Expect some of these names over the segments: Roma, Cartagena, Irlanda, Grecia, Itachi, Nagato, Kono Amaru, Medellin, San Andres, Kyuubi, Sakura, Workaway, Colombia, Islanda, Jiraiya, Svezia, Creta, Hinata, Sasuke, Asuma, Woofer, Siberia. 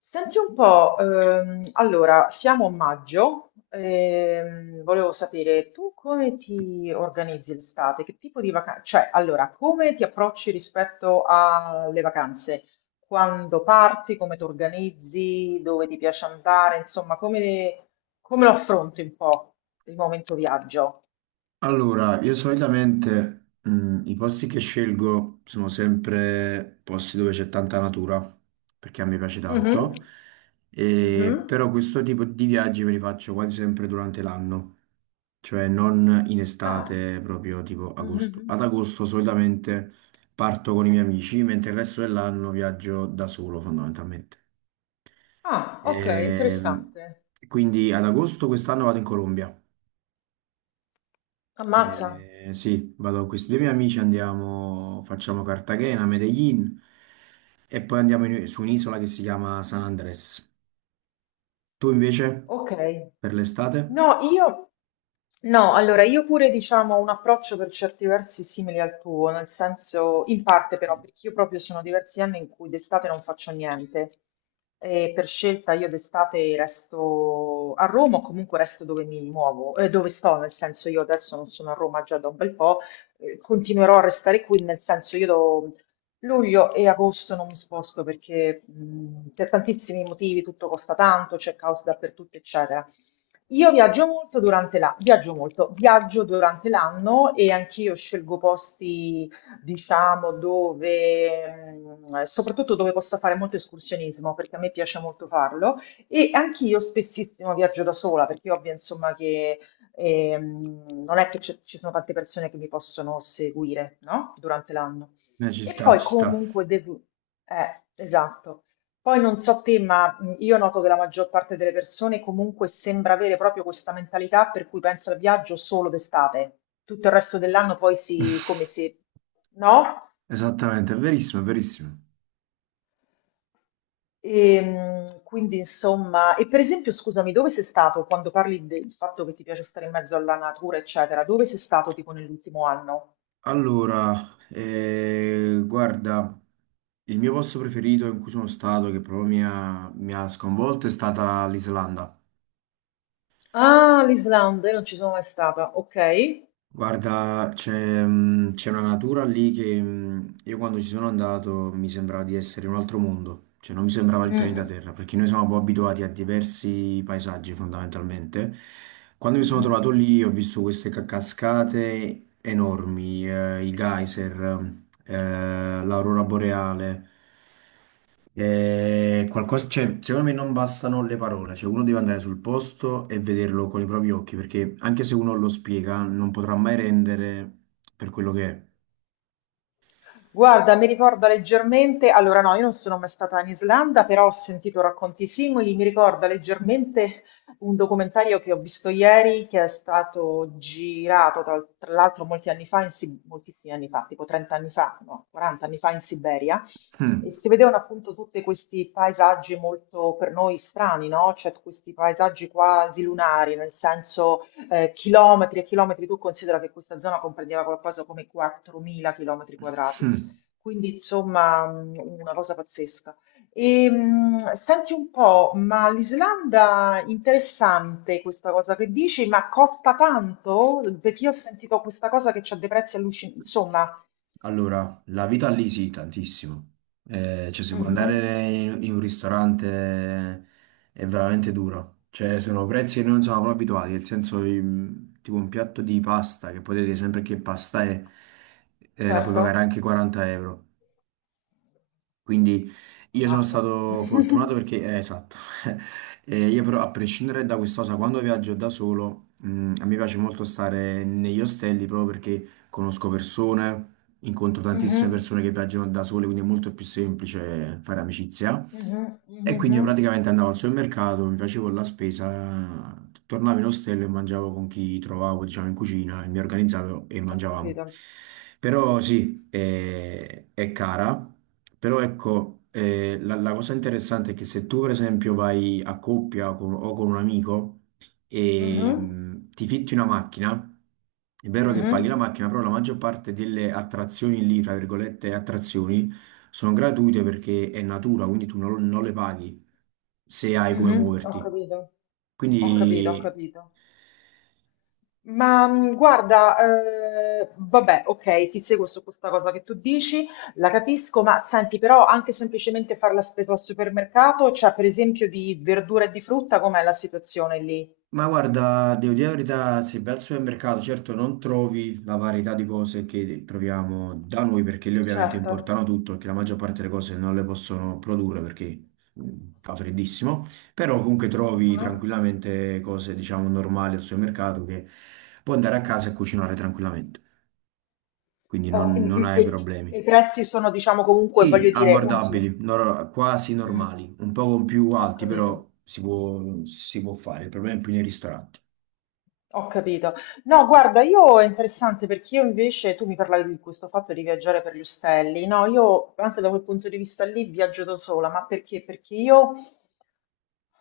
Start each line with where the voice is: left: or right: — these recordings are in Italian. left: Senti un po', allora siamo a maggio, volevo sapere tu come ti organizzi l'estate, che tipo di vacanze, cioè allora come ti approcci rispetto alle vacanze, quando parti, come ti organizzi, dove ti piace andare, insomma come lo affronti un po' il momento viaggio?
right: Allora, io solitamente i posti che scelgo sono sempre posti dove c'è tanta natura, perché a me piace
left: Mhm,
right: tanto, e,
left: mhm.
right: però questo tipo di viaggi me li faccio quasi sempre durante l'anno, cioè non in
left: Ah,
right: estate, proprio tipo agosto.
left: mhm.
right: Ad agosto solitamente parto con i miei amici, mentre il resto dell'anno viaggio da solo fondamentalmente.
left: Ah, ok,
right: Ehm,
left: interessante.
right: quindi ad agosto quest'anno vado in Colombia.
left: Ammazza.
right: Sì, vado con questi due miei amici, andiamo, facciamo Cartagena, Medellin e poi su un'isola che si chiama San Andres. Tu invece,
left: Ok.
right: per l'estate?
left: No, io no, allora io pure diciamo ho un approccio per certi versi simile al tuo, nel senso in parte, però perché io proprio sono diversi anni in cui d'estate non faccio niente e per scelta io d'estate resto a Roma, o comunque resto dove mi muovo, dove sto, nel senso io adesso non sono a Roma già da un bel po', continuerò a restare qui, nel senso luglio e agosto non mi sposto, perché per tantissimi motivi tutto costa tanto, c'è caos dappertutto, eccetera. Io viaggio molto viaggio molto, viaggio durante l'anno, e anch'io scelgo posti, diciamo, dove, soprattutto dove possa fare molto escursionismo, perché a me piace molto farlo. E anch'io spessissimo viaggio da sola, perché io ovvio, insomma, che non è che ci sono tante persone che mi possono seguire, no? Durante l'anno.
right: Ci
left: E
right: sta,
left: poi
right: ci sta.
left: comunque devo... esatto. Poi non so te, ma io noto che la maggior parte delle persone comunque sembra avere proprio questa mentalità per cui pensa al viaggio solo d'estate. Tutto il resto dell'anno poi si... come se... no?
right: Esattamente, è verissimo, è verissimo.
left: E, quindi insomma... E per esempio, scusami, dove sei stato quando parli del fatto che ti piace stare in mezzo alla natura, eccetera? Dove sei stato tipo nell'ultimo anno?
right: Allora, guarda, il mio posto preferito in cui sono stato, che proprio mi ha sconvolto, è stata l'Islanda.
left: Ah, l'Islanda, io non ci sono mai stata. Ok.
right: Guarda, c'è una natura lì che io quando ci sono andato mi sembrava di essere in un altro mondo, cioè non mi sembrava il
left: Mm,
right: pianeta
left: mm,
right: Terra, perché noi siamo un po' abituati a diversi paesaggi fondamentalmente. Quando mi sono
left: mhm.
right: trovato lì ho visto queste cascate enormi, i geyser, l'aurora boreale. Qualcosa, cioè, secondo me non bastano le parole, cioè uno deve andare sul posto e vederlo con i propri occhi, perché anche se uno lo spiega, non potrà mai rendere per quello che è.
left: Guarda, mi ricorda leggermente, allora no, io non sono mai stata in Islanda, però ho sentito racconti simili, mi ricorda leggermente un documentario che ho visto ieri, che è stato girato tra l'altro molti anni fa, moltissimi anni fa, tipo 30 anni fa, no, 40 anni fa, in Siberia, e
right: Mm.
left: si vedevano appunto tutti questi paesaggi molto per noi strani, no? Cioè questi paesaggi quasi lunari, nel senso chilometri e chilometri, tu considera che questa zona comprendeva qualcosa come 4.000 chilometri quadrati. Quindi insomma una cosa pazzesca. E, senti un po', ma l'Islanda, interessante questa cosa che dici, ma costa tanto? Perché io ho sentito questa cosa che c'ha dei prezzi allucinanti, insomma.
right: Allora, la vita lì sì, tantissimo. Cioè, se vuoi
left: Mhm,
right: in un ristorante è veramente duro. Cioè, sono prezzi che noi non siamo proprio abituati, nel senso, tipo un piatto di pasta, che potete dire sempre che pasta è, la puoi pagare
left: certo,
right: anche 40 euro. Quindi io sono
left: ammazza.
right: stato fortunato perché, esatto, io però a prescindere da questa cosa, quando viaggio da solo, a me piace molto stare negli ostelli proprio perché conosco persone, incontro tantissime
left: Mhm,
right: persone che viaggiano da sole, quindi è molto più semplice fare amicizia.
left: mhm,
right: E
left: mhm,
right: quindi io
left: mhm.
right: praticamente andavo al supermercato, mi facevo la spesa, tornavo in ostello e mangiavo con chi trovavo, diciamo, in cucina, e mi organizzavo e
left: Ho
right: mangiavamo.
left: capito.
right: Però sì, è cara, però ecco, la cosa interessante è che se tu per esempio vai a o con un amico, e
left: Mhm,
right: ti fitti una macchina, è vero che paghi la
left: mhm,
right: macchina, però la maggior parte delle attrazioni lì, tra virgolette, attrazioni, sono gratuite perché è natura, quindi tu non, non le paghi se hai come
left: mhm. Ho
right: muoverti.
left: capito. Ho capito, ho
right: Quindi...
left: capito. Ma guarda, vabbè, ok, ti seguo su questa cosa che tu dici, la capisco, ma senti, però anche semplicemente fare la spesa al supermercato, cioè per esempio di verdura e di frutta, com'è la situazione lì?
right: Ma guarda, devo dire la verità, se vai al supermercato, certo non trovi la varietà di cose che troviamo da noi, perché lì ovviamente
left: Certo.
right: importano tutto, perché la maggior parte delle cose non le possono produrre perché mh, fa freddissimo, però comunque trovi
left: Mhm.
right: tranquillamente cose, diciamo, normali al supermercato che puoi andare a casa e cucinare tranquillamente, quindi
left: Oh,
right: non hai
left: e, i
right: problemi.
left: prezzi sono, diciamo, comunque,
right: Sì,
left: voglio dire, uno su...
right: abbordabili, quasi
left: Mm,
right: normali, un po' più
left: ho
right: alti,
left: capito.
right: però si può fare, il problema è più nei ristoranti.
left: Ho capito. No, guarda, io è interessante, perché io invece, tu mi parlavi di questo fatto di viaggiare per gli stelli, no, io anche da quel punto di vista lì viaggio da sola, ma perché? Perché io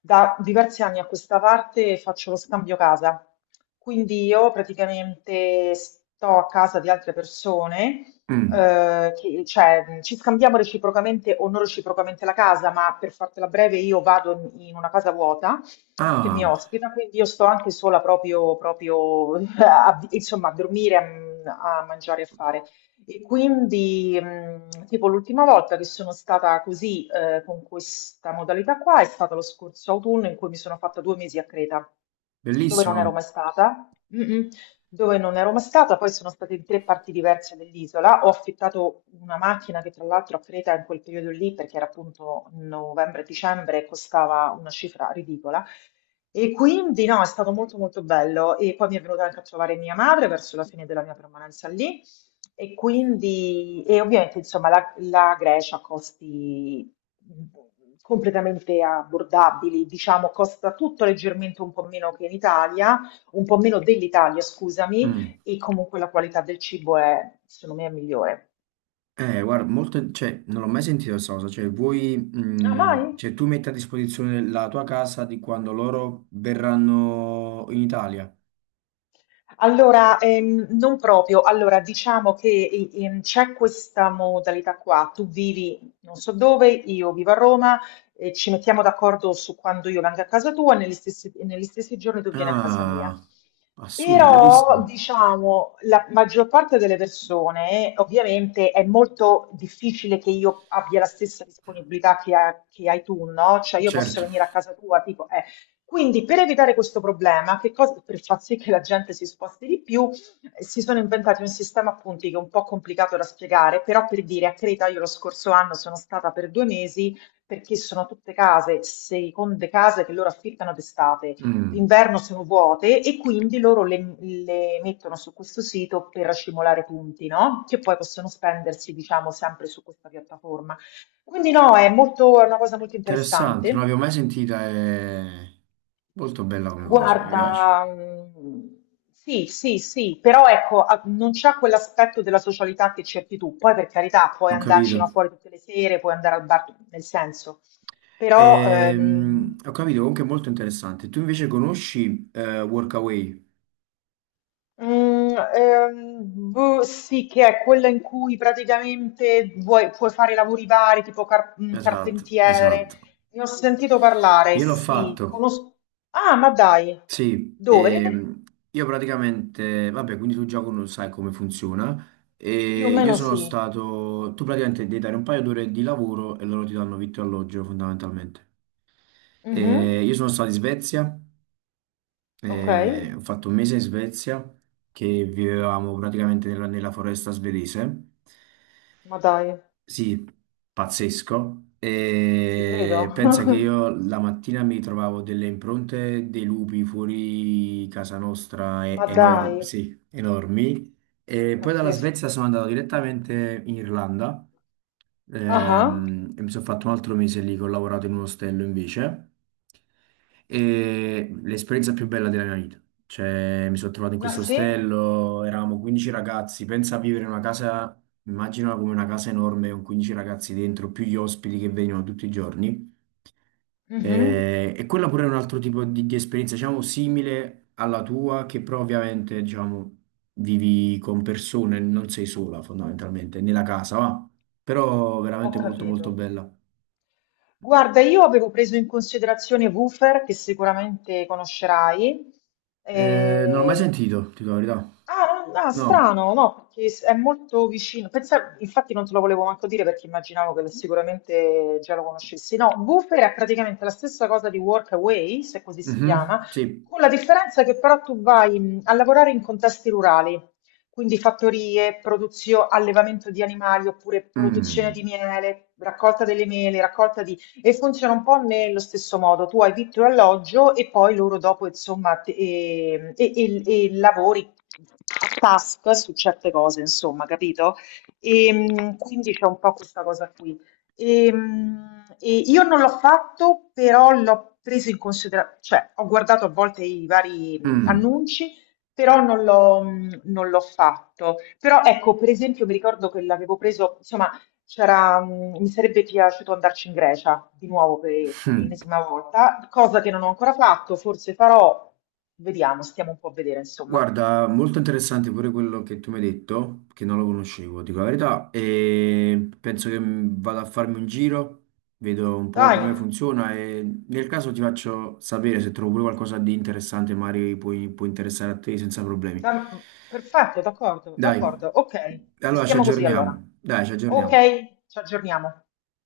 left: da diversi anni a questa parte faccio lo scambio casa, quindi io praticamente sto a casa di altre persone,
right: Mm.
left: cioè ci scambiamo reciprocamente o non reciprocamente la casa, ma per fartela breve io vado in una casa vuota che mi
right: Ah,
left: ospita, quindi io sto anche sola proprio insomma, a dormire, a mangiare e a fare. E quindi, tipo l'ultima volta che sono stata così, con questa modalità qua, è stato lo scorso autunno, in cui mi sono fatta due mesi a Creta, dove non ero
right: bellissimo.
left: mai stata, Mm-mm. Dove non ero mai stata, poi sono stata in tre parti diverse dell'isola, ho affittato una macchina che, tra l'altro, a Creta in quel periodo lì, perché era appunto novembre-dicembre, costava una cifra ridicola. E quindi no, è stato molto molto bello, e poi mi è venuta anche a trovare mia madre verso la fine della mia permanenza lì. E quindi, e ovviamente insomma la Grecia ha costi completamente abbordabili, diciamo costa tutto leggermente un po' meno che in Italia, un po' meno dell'Italia, scusami,
right: Mm.
left: e comunque la qualità del cibo è, secondo me, è migliore.
right: Guarda, molto, cioè, non l'ho mai sentito questa cosa. Cioè, vuoi,
left: Ah,
right: mm,
left: mai?
right: cioè, tu metti a disposizione la tua casa di quando loro verranno in Italia.
left: Allora, non proprio. Allora, diciamo che c'è questa modalità qua. Tu vivi non so dove, io vivo a Roma, e ci mettiamo d'accordo su quando io vengo a casa tua e negli stessi giorni tu vieni a casa mia.
right: Ah, assurdo,
left: Però,
right: bellissimo.
left: diciamo, la maggior parte delle persone, ovviamente, è molto difficile che io abbia la stessa disponibilità che hai tu, no? Cioè, io posso
right: Certo.
left: venire a casa tua, tipo, quindi per evitare questo problema, che cosa, per far sì che la gente si sposti di più, si sono inventati un sistema a punti che è un po' complicato da spiegare, però per dire, a Creta io lo scorso anno sono stata per due mesi, perché sono tutte case, seconde case che loro affittano d'estate,
right: Mm,
left: d'inverno sono vuote, e quindi loro le mettono su questo sito per accumulare punti, no? Che poi possono spendersi, diciamo, sempre su questa piattaforma. Quindi no, è molto, è una cosa molto
right: interessante, non
left: interessante.
right: l'avevo mai sentita. È molto bella come cosa, mi piace.
left: Guarda, sì, sì, sì, però ecco, non c'è quell'aspetto della socialità che cerchi tu. Poi, per carità, puoi
right: Ho
left: andarci, no,
right: capito.
left: fuori tutte le sere, puoi andare al bar, nel senso. Però,
right: Ho capito, comunque è molto interessante. Tu invece conosci Workaway?
left: mm, ehm, boh, sì, che è quella in cui praticamente vuoi, puoi fare lavori vari, tipo
right: Esatto,
left: carpentiere.
right: esatto.
left: Ne ho sentito parlare,
right: Io l'ho
left: sì,
right: fatto.
left: conosco. Ah, ma dai,
right: Sì,
left: dove?
right: io praticamente, vabbè, quindi tu già non sai come funziona.
left: Più o
right: E io
left: meno
right: sono
left: sì.
right: stato, tu praticamente devi dare un paio d'ore di lavoro e loro ti danno vitto e alloggio fondamentalmente.
left: Mhm.
right: E io sono stato in Svezia,
left: Ok.
right: e ho fatto un mese in Svezia che vivevamo praticamente nella foresta svedese
left: Ma dai,
right: sì, pazzesco.
left: ci credo.
right: E pensa che io la mattina mi trovavo delle impronte dei lupi fuori casa nostra,
left: Ma dai,
right: enormi, sì, enormi. E poi dalla
left: pazzesco.
right: Svezia sono andato direttamente in Irlanda
left: Ah, ah,
right: e mi sono fatto un altro mese lì che ho lavorato in un ostello invece. E l'esperienza più bella della mia vita. Cioè, mi sono trovato in
left: ah
right: questo
left: sì?
right: ostello, eravamo 15 ragazzi, pensa a vivere in una casa. Immaginala come una casa enorme con 15 ragazzi dentro, più gli ospiti che vengono tutti i giorni.
left: Mhm.
right: E quella pure è un altro tipo di esperienza, diciamo, simile alla tua, che però ovviamente, diciamo, vivi con persone, non sei sola fondamentalmente, nella casa, va. Però
left: Ho
right: veramente molto molto
left: capito.
right: bella.
left: Guarda, io avevo preso in considerazione Woofer, che sicuramente conoscerai,
right: Non l'ho mai
left: eh,
right: sentito, ti dico la verità.
left: Ah, no, no,
right: No.
left: strano, no, perché è molto vicino. Infatti non te lo volevo manco dire, perché immaginavo che sicuramente già lo conoscessi. No, Woofer è praticamente la stessa cosa di Workaway, se così si
right: Mhm,
left: chiama,
right: sì.
left: con la differenza che però tu vai a lavorare in contesti rurali, quindi fattorie, produzione, allevamento di animali oppure produzione di
right: Mm.
left: miele, raccolta delle mele, raccolta di... E funziona un po' nello stesso modo. Tu hai vitto e alloggio e poi loro dopo, insomma, e lavori task su certe cose, insomma, capito? E, quindi c'è un po' questa cosa qui. E io non l'ho fatto, però l'ho preso in considerazione, cioè ho guardato a volte i vari
right: Mm.
left: annunci, però non l'ho fatto. Però ecco, per esempio, mi ricordo che l'avevo preso, insomma, c'era, mi sarebbe piaciuto andarci in Grecia di nuovo per l'ennesima volta, cosa che non ho ancora fatto, forse farò, vediamo, stiamo un po' a vedere, insomma.
right: Guarda, molto interessante pure quello che tu mi hai detto, che non lo conoscevo, dico la verità, e penso che mm, vado a farmi un giro, vedo un po'
left: Dai,
right: come funziona e nel caso ti faccio sapere se trovo pure qualcosa di interessante, può interessare a te senza problemi.
left: perfetto, d'accordo,
right: Dai,
left: d'accordo, ok,
right: allora ci
left: restiamo così allora.
right: aggiorniamo, dai, ci
left: Ok,
right: aggiorniamo.
left: ci aggiorniamo.